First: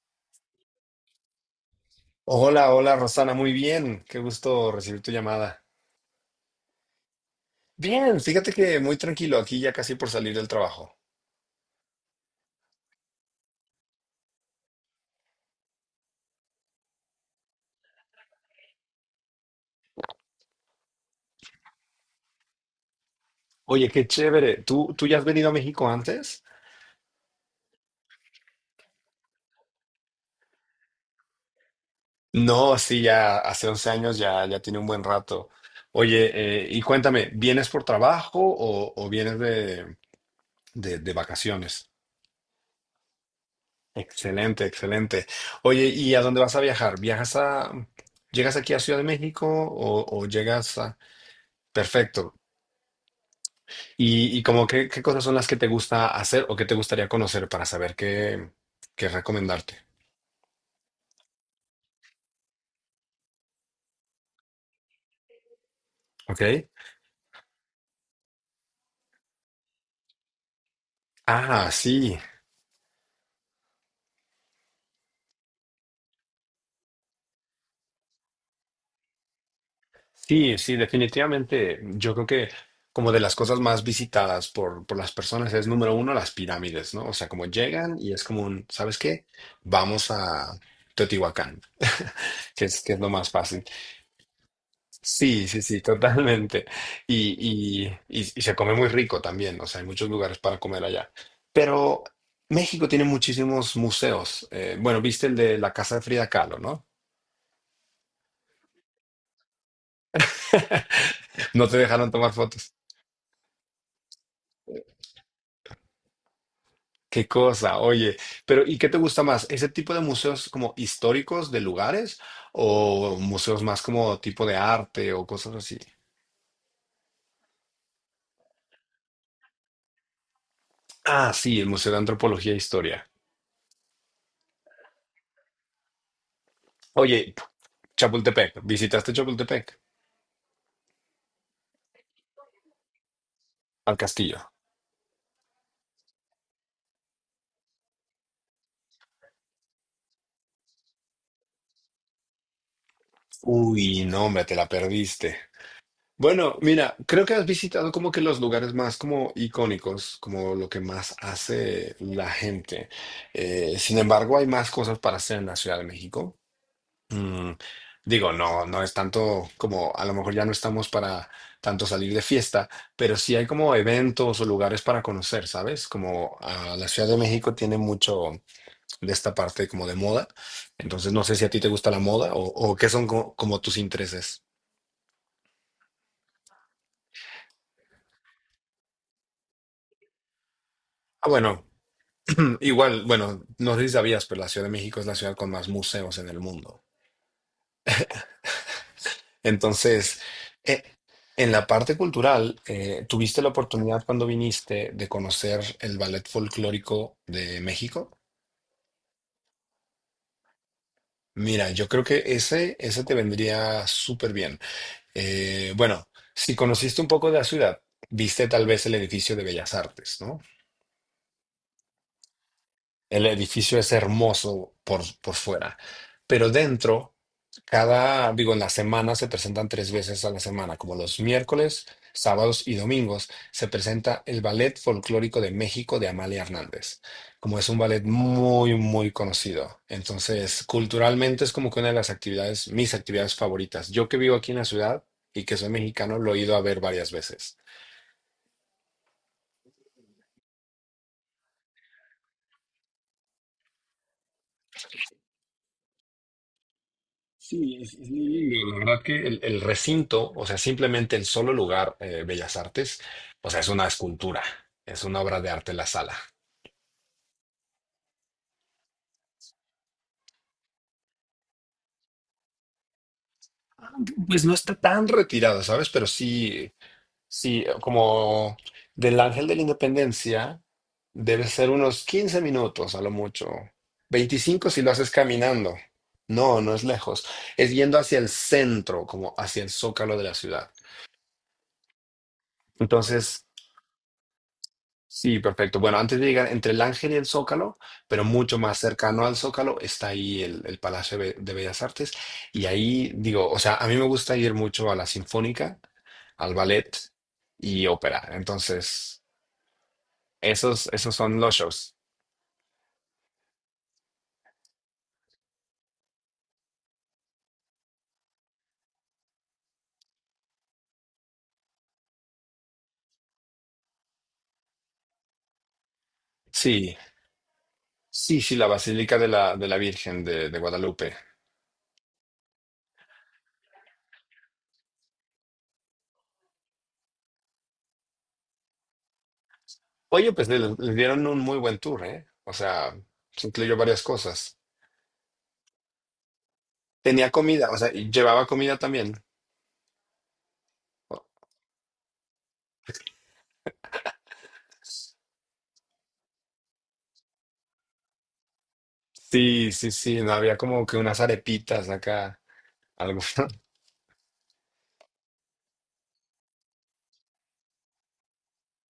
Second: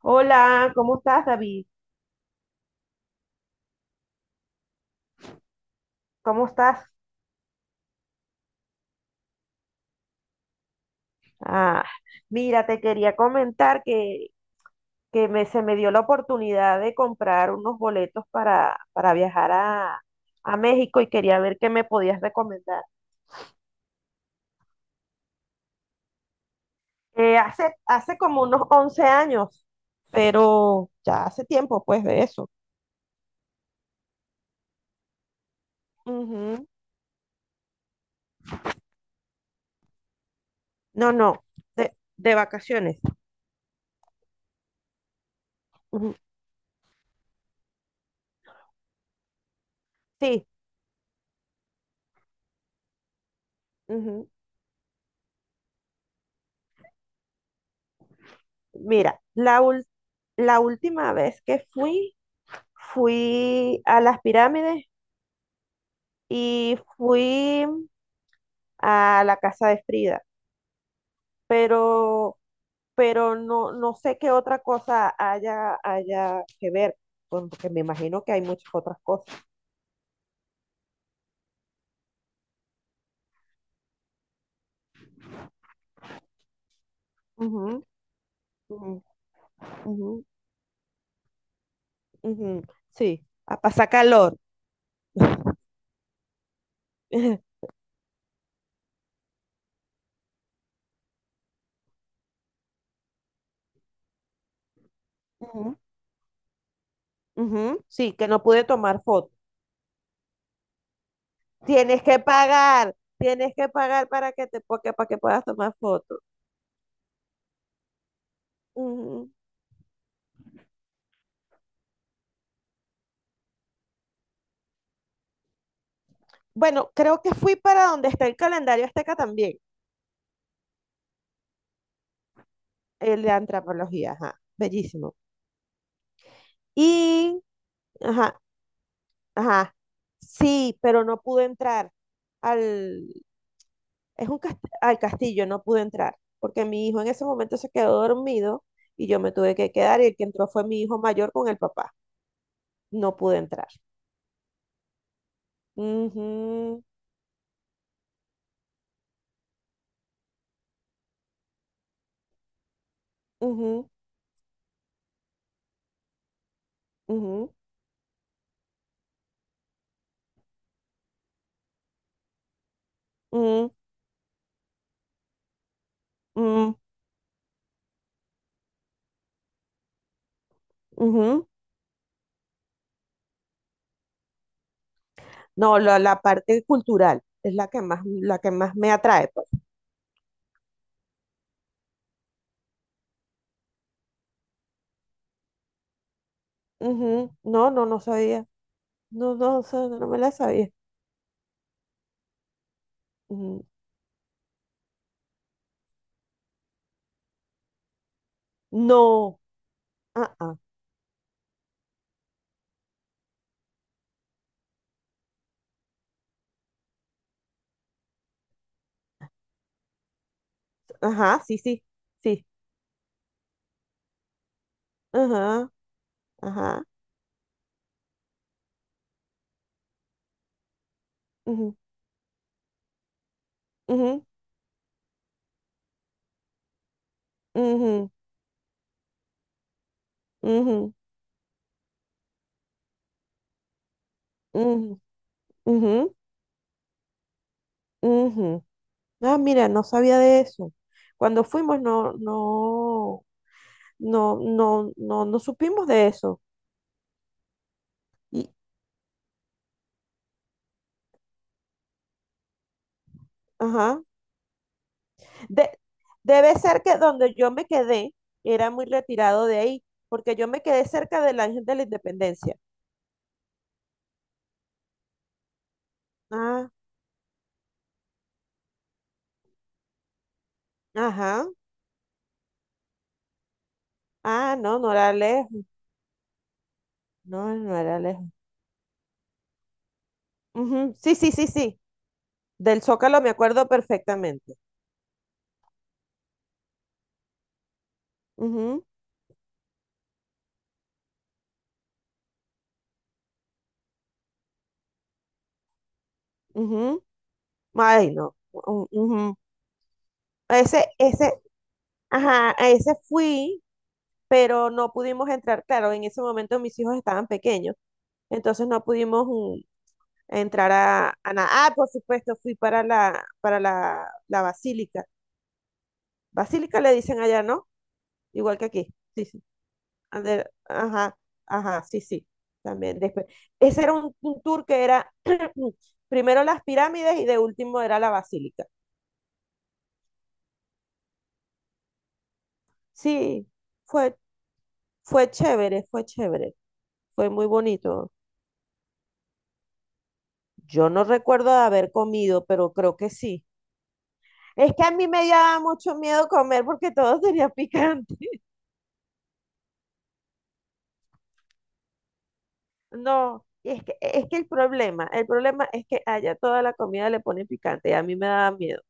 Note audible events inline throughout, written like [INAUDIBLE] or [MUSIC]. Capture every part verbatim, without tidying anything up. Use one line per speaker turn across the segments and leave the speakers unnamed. Hola, ¿cómo estás, David?
Hola, hola Rosana, muy bien. Qué gusto recibir tu llamada.
¿Cómo estás?
Bien, fíjate que muy tranquilo, aquí ya casi por salir del trabajo.
Ah, mira, te quería comentar que, que me, se me dio la oportunidad de comprar unos boletos para, para viajar a, a México y quería ver qué me podías recomendar.
Oye, qué chévere. ¿Tú, tú ya has venido a México antes?
Eh, hace, hace como unos once años, pero ya hace tiempo, pues, de eso.
No, sí, ya hace once años, ya, ya tiene un buen rato. Oye,
Ujú.
eh, y cuéntame, ¿vienes por trabajo o, o vienes de, de- de
No, no,
vacaciones?
de, de vacaciones.
Excelente, excelente. Oye, ¿y
Ujú.
a dónde vas a viajar? ¿Viajas a, llegas aquí a Ciudad de México o, o
Sí,
llegas a. Perfecto.
ujú.
Y, y como qué, qué, cosas son las que te gusta hacer o qué te gustaría conocer para saber qué, qué
Mira, la,
recomendarte.
ul- la última vez que fui fui a las pirámides
¿Ok?
y fui a la casa de Frida,
Ah, sí,
pero, pero no, no sé qué otra cosa haya, haya que ver, porque me imagino que hay muchas otras cosas.
sí, sí, definitivamente. Yo creo que como de las cosas más visitadas por, por las personas es número uno las pirámides, ¿no? O sea, como
Ujú,
llegan y es como un,
ujú,
¿sabes qué?
ujú,
Vamos a Teotihuacán,
ujú.
que es, que es lo
Sí,
más
a
fácil.
pasar calor.
Sí,
[LAUGHS]
sí, sí, totalmente. Y, y, y, y se come muy rico también, o sea, hay muchos lugares para comer allá. Pero México tiene muchísimos museos. Eh, bueno, viste el de la
Ujú,
casa de Frida Kahlo, ¿no?
ujú. Sí, que no pude tomar fotos.
[LAUGHS] No te
Tienes
dejaron
que
tomar fotos.
pagar, tienes que pagar para que te, porque, para que puedas tomar fotos.
Qué cosa, oye. Pero ¿y qué te gusta más? ¿Ese tipo de museos como históricos de lugares o museos más como tipo de arte o cosas así?
Bueno, creo que fui para donde está el calendario azteca también,
Ah, sí, el Museo de Antropología e Historia.
el de antropología, ajá, bellísimo.
Oye,
Y ajá,
Chapultepec, ¿visitaste
ajá,
Chapultepec?
sí, pero no pude entrar al,
Al
es un
castillo.
cast- al castillo, no pude entrar, porque mi hijo en ese momento se quedó dormido y yo me tuve que quedar y el que entró fue mi hijo mayor con el papá. No pude entrar.
Uy, no, hombre, te la perdiste. Bueno,
Ujú,
mira, creo que has visitado como que los lugares más como icónicos, como lo que más hace la gente. Eh,
ujú,
sin embargo, hay más cosas para hacer en la Ciudad de México. Mm,
ujú,
Digo, no, no es tanto como, a lo mejor ya no estamos para tanto salir de fiesta, pero sí hay como
ujú,
eventos o lugares para conocer, ¿sabes? Como ah,
ujú,
la Ciudad de México tiene mucho de esta parte como de moda. Entonces, no sé si
ujú.
a ti te gusta la moda o, o qué son co- como tus intereses.
No, la, la parte cultural es la que más, la que más me atrae, pues.
Ah, bueno, [CLEARS THROAT] igual, bueno, no sé si sabías, pero la Ciudad de México es la ciudad con más museos en el mundo.
Ujú. No, no, no sabía. No, no, o sea, no me
Entonces,
la sabía.
eh, en la parte cultural, eh, ¿tuviste la
Ujú.
oportunidad cuando viniste de conocer el ballet folclórico de México?
No. Ah, ah.
Mira, yo creo que ese, ese te vendría súper bien. Eh, bueno, si conociste un poco de la ciudad, viste tal vez el edificio de Bellas Artes, ¿no?
Ajá, sí, sí. Sí.
El edificio es hermoso por, por
Ajá,
fuera, pero
ajá.
dentro, cada, digo, en la semana se presentan tres veces a la semana, como los
Ujú,
miércoles, sábados y domingos, se presenta
ujú,
el Ballet Folclórico de México de Amalia Hernández, como es un ballet
ujú,
muy, muy conocido. Entonces,
ujú,
culturalmente es como que una de las actividades, mis actividades favoritas. Yo que vivo aquí en la
ujú,
ciudad y que soy
ujú,
mexicano, lo he ido a ver varias veces.
ujú. Ah, mira, no sabía de eso. Cuando fuimos no, no, no, no, no, no supimos de eso.
Sí, es, es muy
Y
lindo. La verdad que el, el recinto, o sea, simplemente el solo lugar, eh, Bellas Artes, o sea, es una
ajá.
escultura, es una obra de
De-
arte la sala.
Debe ser que donde yo me quedé era muy retirado de ahí, porque yo me quedé cerca del Ángel de la Independencia.
Pues no está tan retirada, ¿sabes? Pero
Ah.
sí, sí, como del Ángel de la Independencia, debe
Ajá.
ser unos quince minutos a lo mucho.
Ah,
Veinticinco
no,
si
no
lo
era
haces
lejos.
caminando. No, no es lejos.
No,
Es
no
yendo
era
hacia
lejos.
el centro, como hacia el zócalo de la ciudad.
Ujú. Sí, sí, sí, sí. Del Zócalo me
Entonces,
acuerdo perfectamente.
sí, perfecto. Bueno, antes de llegar entre el Ángel y el Zócalo, pero mucho más
Ujú,
cercano al Zócalo, está ahí el, el Palacio de Be- de Bellas Artes. Y ahí digo, o sea, a mí me gusta ir mucho a la Sinfónica, al
ujú.
ballet y
Ay,
ópera.
no. U-
Entonces,
ujú. Ese,
esos, esos
ese,
son los shows.
ajá, a ese fui, pero no pudimos entrar. Claro, en ese momento mis hijos estaban pequeños, entonces no pudimos mm, entrar a, a nada. Ah, por supuesto, fui para la, para la, la basílica. Basílica le
Sí,
dicen allá, ¿no?
sí, sí,
Igual que
la
aquí.
Basílica
Sí,
de
sí.
la, de la Virgen de,
Ander-
de Guadalupe.
ajá, ajá, sí, sí, también después. Ese era un, un tour que era [CLEARS THROAT] primero las pirámides y de último era la basílica.
Oye, pues le, le dieron un muy buen tour, ¿eh? O sea, se
Sí,
incluyó varias
fue,
cosas.
fue chévere, fue chévere, fue
Tenía
muy
comida, o sea, y
bonito.
llevaba comida también.
Yo no recuerdo de haber comido, pero creo que sí. Es que a mí me daba mucho miedo comer porque todo sería picante. [LAUGHS]
Sí, sí, sí, no había como que unas arepitas acá, algo.
No, y
[LAUGHS]
es que, es que el problema, el problema es que allá toda la comida le pone picante y a mí me daba miedo.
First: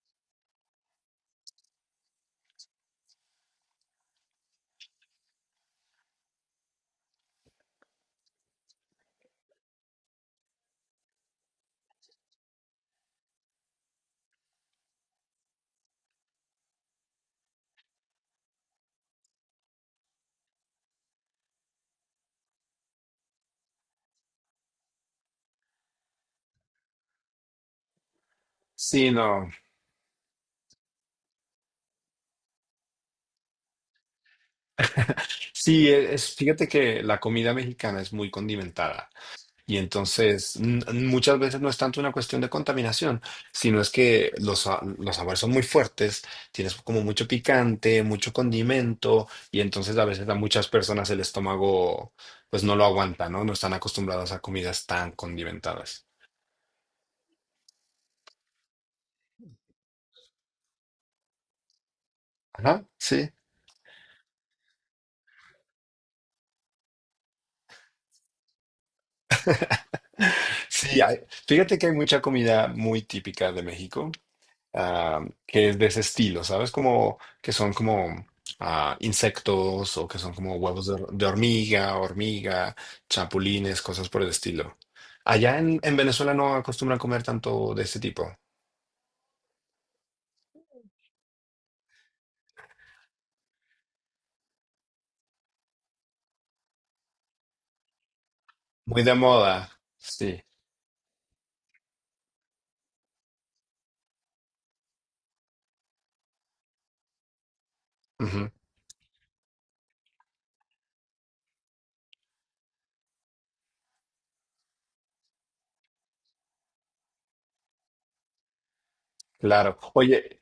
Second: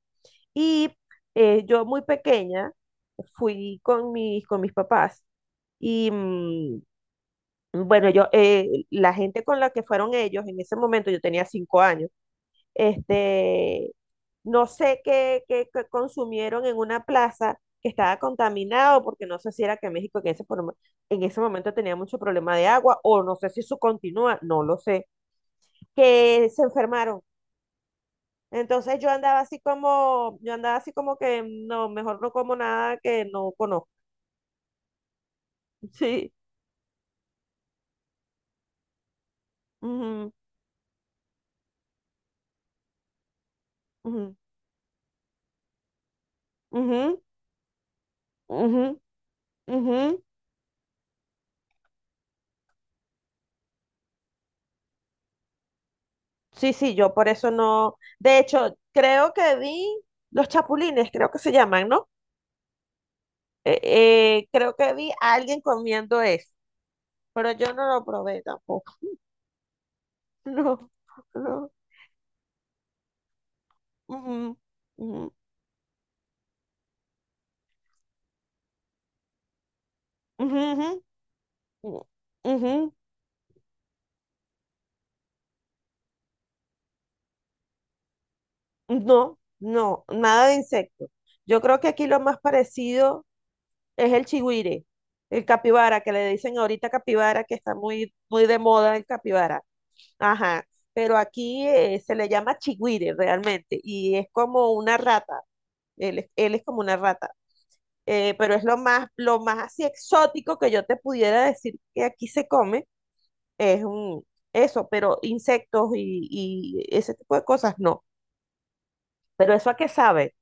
Y eh, yo muy pequeña fui con mis, con mis papás y mm, bueno, yo, eh, la gente con la que fueron ellos en ese momento, yo tenía cinco años, este, no sé qué, qué, qué consumieron en una plaza que estaba contaminado, porque no sé si era que México en ese, forma- en ese momento tenía mucho problema de agua, o no sé si eso continúa, no lo sé, que se enfermaron. Entonces
Sí,
yo andaba
no.
así como, yo andaba así como que no, mejor no como nada que no conozco.
Sí, e-
Sí.
es, fíjate que la comida mexicana es muy condimentada y
Ujú,
entonces n- muchas veces no es tanto una cuestión de contaminación, sino es que
ujú,
los, sa- los sabores son muy fuertes, tienes como
ujú,
mucho picante, mucho
ujú,
condimento y entonces a
ujú.
veces a muchas personas el estómago pues no lo aguanta, ¿no? No están acostumbradas a comidas tan condimentadas.
Sí, sí, yo por eso no. De hecho, creo que vi los chapulines, creo que se llaman, ¿no?
Ajá, sí.
Eh, eh, creo que vi a alguien comiendo eso, pero yo no lo probé tampoco. [LAUGHS] No,
Sí, hay-
no.
fíjate que hay mucha comida muy típica de México,
Ujú,
ah,
ujú,
que es de ese estilo, ¿sabes? Como que son como ah, insectos o que son como
ujú,
huevos de,
ujú,
hor- de hormiga,
ujú.
hormiga, chapulines, cosas por el estilo. Allá en, en Venezuela no acostumbran comer tanto de ese tipo.
No, no, nada de insecto. Yo creo que aquí lo más parecido es el chigüire, el capibara, que le dicen ahorita capibara, que está muy, muy de moda
Muy
el
de
capibara.
moda, sí.
Ajá, pero aquí eh, se le llama chigüire realmente y es como una rata, él, es- él es como una rata. Eh,
Ujú,
pero es lo más, lo más así exótico que yo te pudiera decir que aquí se come, es un, eso, pero insectos y, y ese tipo de cosas no. Pero eso a
claro.
qué sabe.
Oye,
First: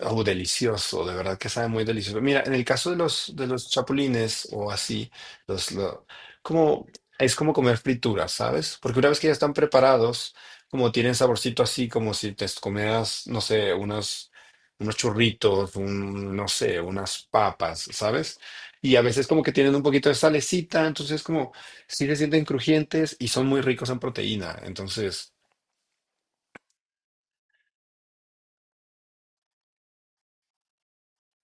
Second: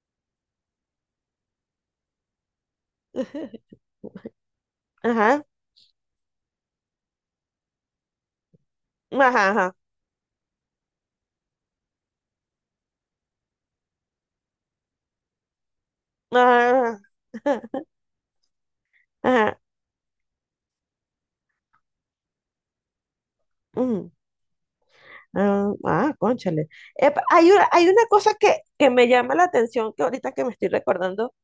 Oh, delicioso, de verdad que sabe muy delicioso. Mira, en el caso de los, de los
[LAUGHS]
chapulines o así,
Ajá.
los, lo- como, es como comer frituras, ¿sabes? Porque una vez que ya
Ajá,
están
ajá,
preparados, como tienen saborcito así, como si te comieras, no sé, unos, unos churritos, un, no sé,
ajá,
unas
[LAUGHS]
papas, ¿sabes? Y a veces como que
ajá,
tienen un poquito de salecita, entonces como sí se sienten crujientes y son muy ricos en
ujú,
proteína. Entonces,
ah, ah, cónchale. Epa, hay una, hay una cosa que, que me llama la atención que ahorita que me estoy recordando,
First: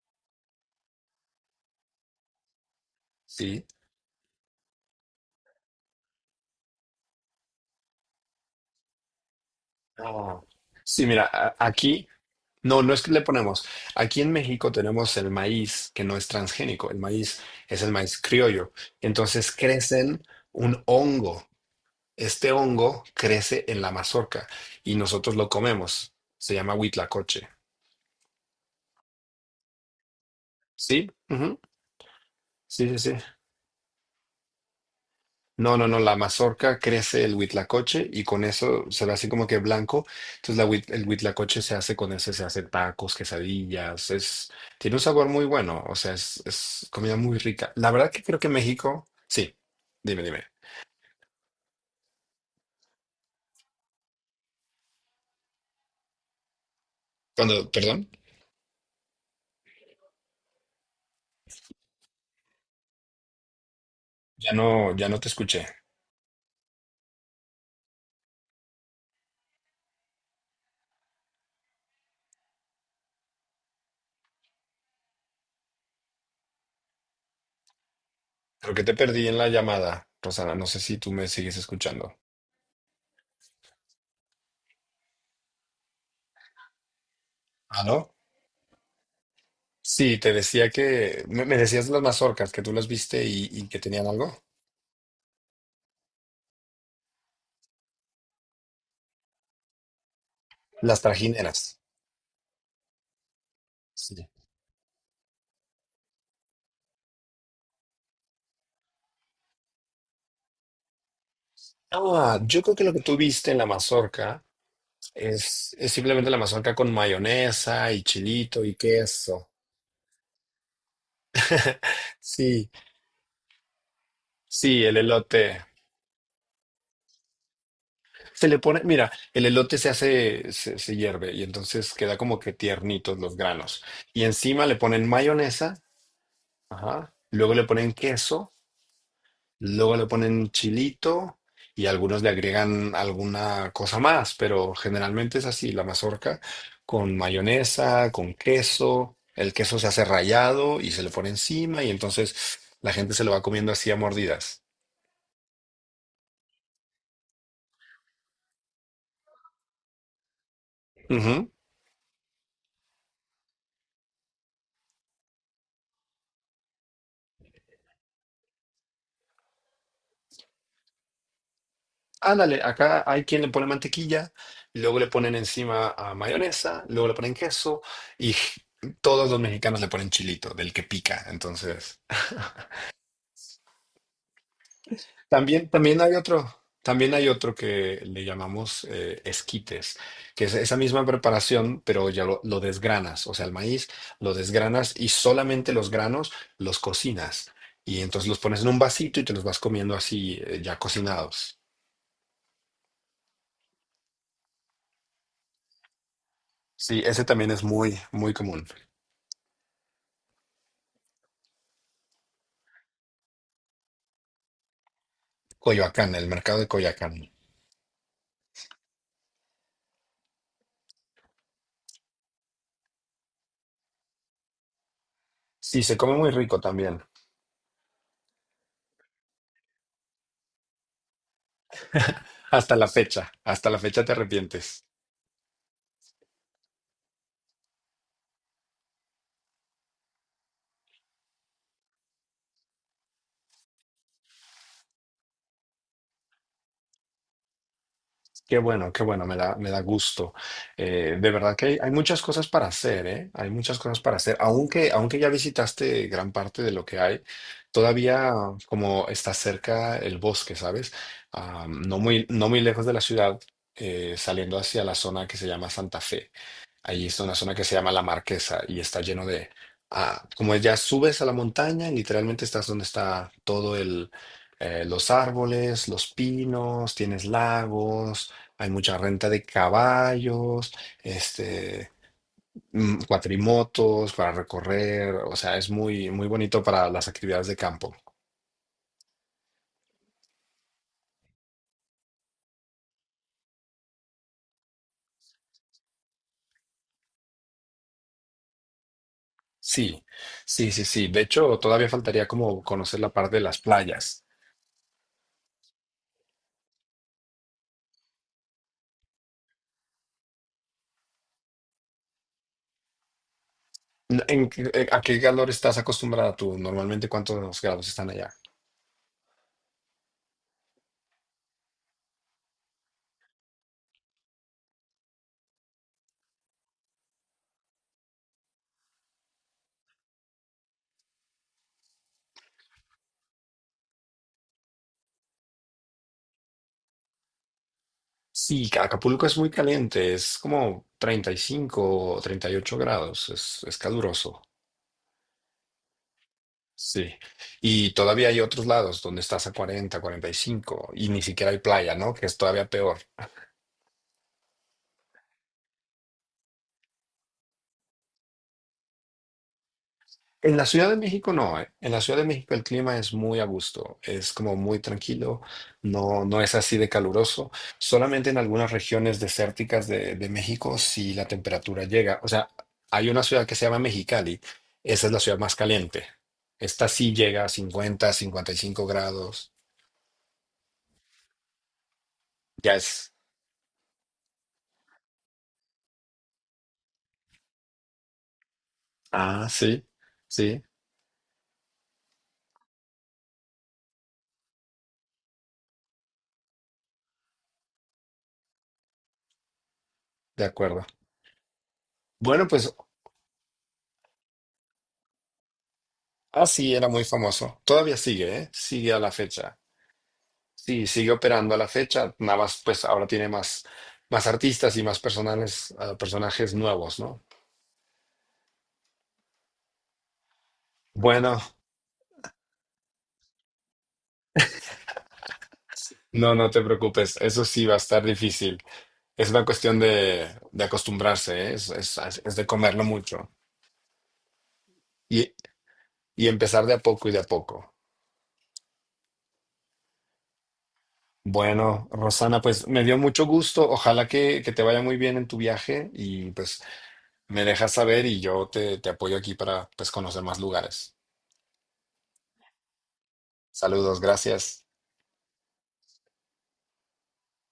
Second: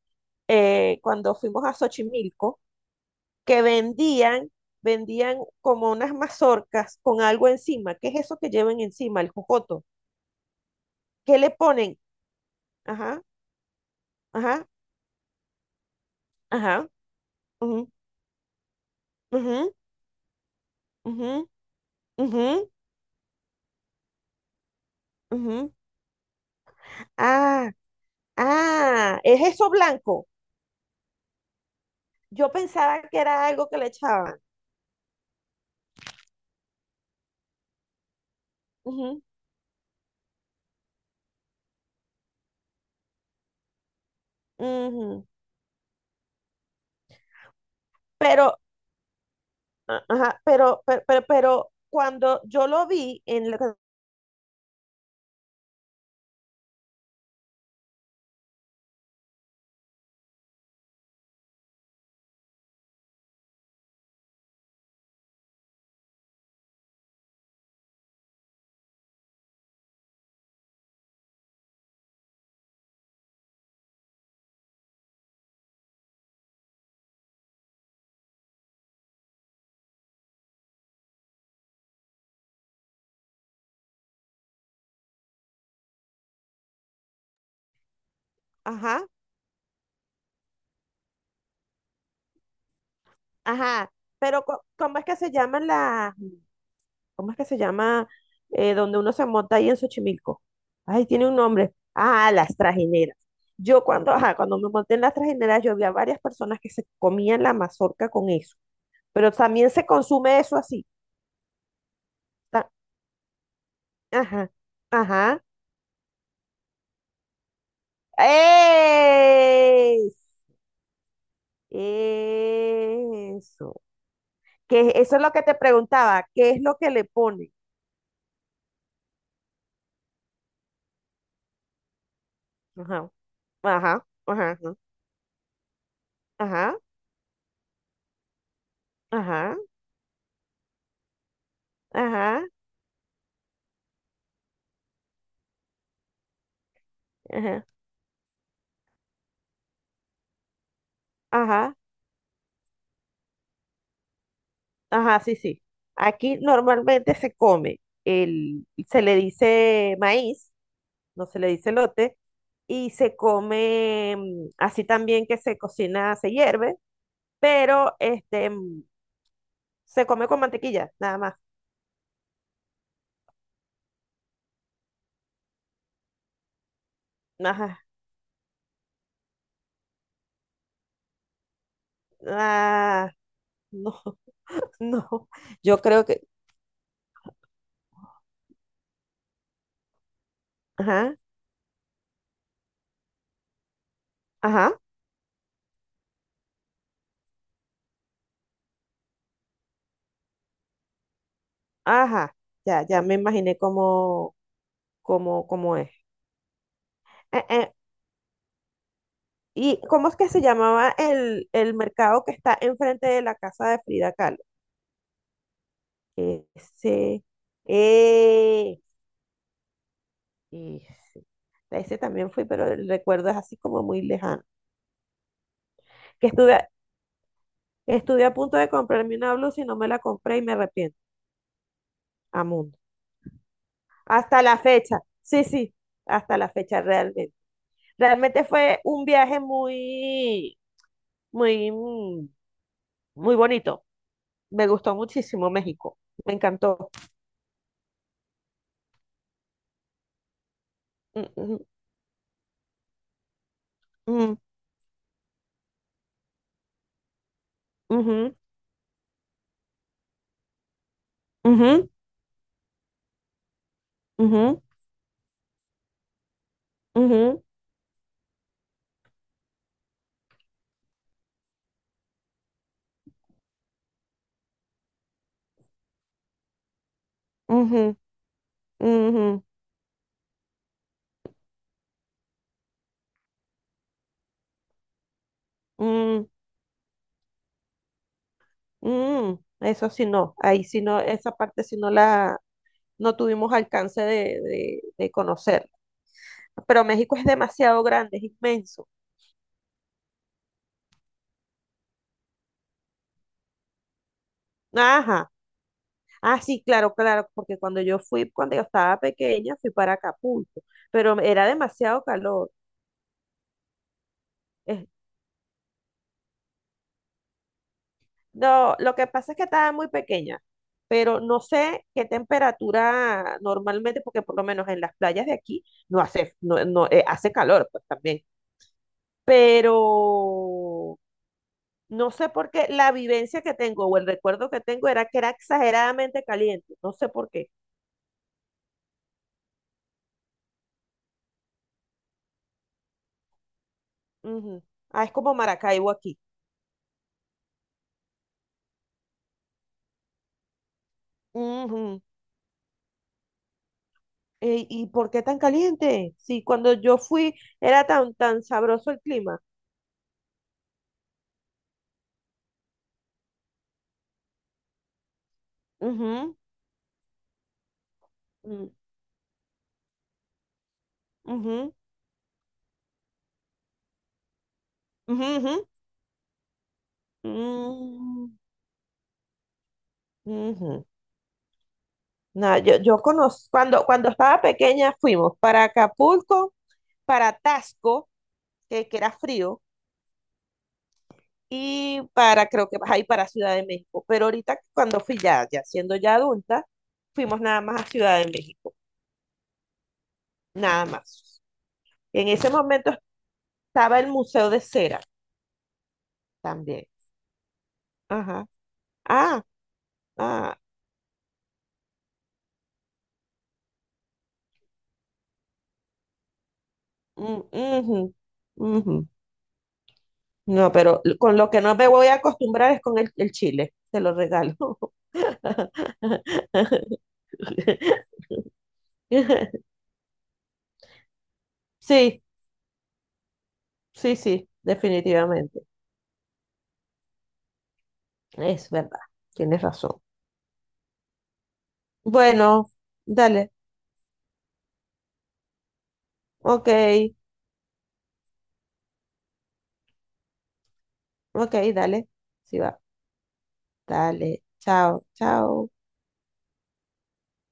eh, cuando fuimos a Xochimilco, que
sí.
vendían, vendían como unas mazorcas con algo encima. ¿Qué es eso que llevan encima? El jocoto.
Ah. Sí, mira,
¿Qué le
a-
ponen?
aquí. No, no es que le
Ajá,
ponemos. Aquí en
ajá,
México tenemos el maíz que no es
ajá,
transgénico. El maíz es el
ujú,
maíz criollo. Entonces
ujú,
crecen un hongo.
ujú, ujú,
Este hongo crece en la mazorca y nosotros lo
ujú.
comemos. Se llama huitlacoche.
Ah, ah, es eso blanco.
Sí, ujú.
Yo
Sí, sí,
pensaba
sí.
que era algo que le echaban.
No, no, no, la mazorca crece el huitlacoche y con eso se ve
Ujú,
así como que blanco. Entonces la huit- el huitlacoche se hace con eso, se hacen tacos, quesadillas, es, tiene un sabor
ujú.
muy bueno, o sea, es, es comida muy rica. La verdad que creo que
Pero,
México, sí,
a-
dime,
ajá,
dime.
pero, pero, pero, pero cuando yo lo vi en la-
Cuando, perdón, ya no, ya no te escuché. Creo que te perdí en la llamada, Rosana, no sé si tú me sigues escuchando. ¿Ah, no?
ajá,
Sí, te decía que, me, me decías las mazorcas, que tú las viste y, y que
ajá,
tenían algo.
pero co- ¿cómo es que se llaman las, cómo es que se llama eh, donde uno se monta ahí en Xochimilco?
Las
Ay, tiene un nombre.
trajineras.
Ah, las trajineras. Yo cuando, ajá, cuando me monté en las trajineras, yo vi a varias personas que se comían la mazorca con eso, pero también se consume eso así.
Ah, yo
ta-
creo que lo que tú viste en la mazorca
Ajá, ajá.
es, es simplemente la mazorca con mayonesa y chilito y queso.
¡Ey!
[LAUGHS] Sí,
Eso.
sí,
Que
el
eso es lo que te
elote.
preguntaba. ¿Qué es lo que le pone?
Se le pone, mira, el elote se hace, se, se hierve y entonces queda como que
Ajá.
tiernitos los granos.
Ajá.
Y
Ajá.
encima le
¿No?
ponen mayonesa,
Ajá.
ajá, luego le ponen queso.
Ajá.
Luego le ponen chilito y algunos le
Ajá.
agregan alguna cosa más, pero generalmente es así, la mazorca con
Ajá.
mayonesa, con queso, el queso se hace rallado y se le pone
Ajá.
encima y entonces la gente se lo va comiendo así a mordidas.
Ajá. Sí, sí. Aquí normalmente se come el, se le dice maíz, no se le
Ujú.
dice lote, y se come mm, así también que se cocina, se hierve, pero este mm, se come con mantequilla, nada más.
Ándale, acá hay quien le pone mantequilla, luego le ponen encima a mayonesa, luego le ponen
Ajá.
queso y todos los mexicanos le ponen chilito, del que pica, entonces.
Ah, no, [LAUGHS] no.
También,
Yo
también
creo
hay
que
otro, también hay otro que le llamamos eh, esquites, que es esa misma
ajá,
preparación, pero ya lo, lo desgranas, o sea, el maíz lo
ajá,
desgranas y solamente los granos los cocinas. Y entonces los pones en un vasito y te los vas comiendo así, eh, ya cocinados.
ajá. Ya, ya me imaginé cómo, cómo, cómo es.
Sí, ese
Eh,
también es
eh,
muy, muy común.
¿y cómo es que se llamaba el, el mercado que está enfrente de la casa de Frida Kahlo?
Coyoacán, el mercado de
Ese,
Coyoacán.
eh, ese, a ese también fui, pero el recuerdo es así como muy lejano.
Sí, se come
Que
muy
estuve,
rico
a-
también.
estuve a punto de comprarme una blusa y no me la compré y me arrepiento.
Hasta
Amundo.
la fecha, hasta la fecha te
Hasta la
arrepientes.
fecha. Sí, sí, hasta la fecha realmente. Realmente fue un viaje muy muy, mm, muy bonito. Me gustó muchísimo México. Me encantó.
Qué bueno, qué bueno, me da, me da gusto. Eh,
Mm,
de verdad
mm,
que hay, hay muchas cosas para hacer, ¿eh? Hay muchas cosas para hacer. Aunque, aunque ya visitaste gran parte de lo que hay,
mm,
todavía
mm,
como está cerca el bosque, ¿sabes? Ah,
ujú,
no muy, no muy lejos de la ciudad, eh, saliendo
ujú,
hacia la zona que se llama Santa Fe. Ahí es una
ujú,
zona que se llama La Marquesa y está lleno de. Ah, como ya subes a la montaña, literalmente estás donde está todo el. Eh, los árboles, los pinos, tienes
ujú,
lagos, hay mucha renta de
ujú,
caballos, este, mm, cuatrimotos para recorrer, o sea, es muy, muy
ujú,
bonito para las actividades de campo.
mm, mm. Eso sí no, ahí sí no, esa parte sí no la, no tuvimos alcance de, de, de conocer. Pero México es demasiado grande, es inmenso.
Sí, sí, sí, sí. De hecho, todavía faltaría como conocer la parte de las playas.
Ajá. Ah, sí, claro, claro, porque cuando yo fui, cuando yo estaba pequeña, fui para Acapulco, pero era demasiado calor.
¿En qué- eh,
Es-
a qué calor estás acostumbrada tú? Normalmente, ¿cuántos grados están allá?
No, lo que pasa es que estaba muy pequeña, pero no sé qué temperatura normalmente, porque por lo menos en las playas de aquí no hace, no, no, eh, hace calor, pues también. Pero no sé por qué la vivencia que tengo o el recuerdo que tengo era que era exageradamente caliente. No sé por qué.
Sí, Ca- Acapulco es muy caliente, es como treinta y cinco o treinta y ocho grados, es, es caluroso.
Ujú. Ah, es como Maracaibo aquí.
Sí. Y todavía hay otros lados donde estás a cuarenta, cuarenta y cinco, y ni siquiera hay playa,
Ujú.
¿no? Que es todavía peor.
Ey, ¿y por qué tan caliente? Si cuando yo fui era tan, tan sabroso el clima.
En la Ciudad de México no, eh. En la Ciudad de México el clima es muy a gusto, es como muy tranquilo, no,
Ujú,
no es así de caluroso. Solamente en
mm,
algunas regiones desérticas de, de México si la
ujú,
temperatura llega. O sea, hay una ciudad que se llama Mexicali, esa es la
ujú,
ciudad
ujú.
más caliente. Esta sí llega a cincuenta,
Mm,
cincuenta y cinco grados.
ujú. No,
Ya
yo, yo
es.
conozco, cuando, cuando estaba pequeña fuimos para Acapulco, para Tasco, que, que era
Ah,
frío,
sí, sí,
y para, creo que ahí para Ciudad de México. Pero ahorita cuando fui ya, ya siendo ya adulta, fuimos nada más a Ciudad de México,
de
nada
acuerdo.
más. En
Bueno,
ese
pues
momento estaba el Museo de Cera
así
también.
era muy famoso. Todavía sigue,
Ajá.
¿eh? Sigue a la
Ah,
fecha.
ah,
Sí, sigue operando a la fecha, nada más pues ahora tiene más, más artistas y más personales, ah, personajes nuevos, ¿no?
mm, ujú, ujú. No, pero con
Bueno,
lo que no me voy a acostumbrar es con el, el chile, te lo regalo. [LAUGHS]
no, no te preocupes,
[LAUGHS]
eso sí va a estar difícil. Es una cuestión de, de acostumbrarse, ¿eh? Es, es,
Sí,
es de comerlo mucho
sí, sí,
y,
definitivamente.
y empezar de a poco y de a poco.
Es verdad, tienes razón.
Bueno, Rosana, pues
Bueno,
me dio mucho
dale,
gusto, ojalá que, que te vaya muy bien en tu viaje y pues
ok,
me dejas saber y yo te, te apoyo aquí para pues conocer más lugares.
ok, dale. Sí va,
Saludos,
dale,
gracias.
chao, chao.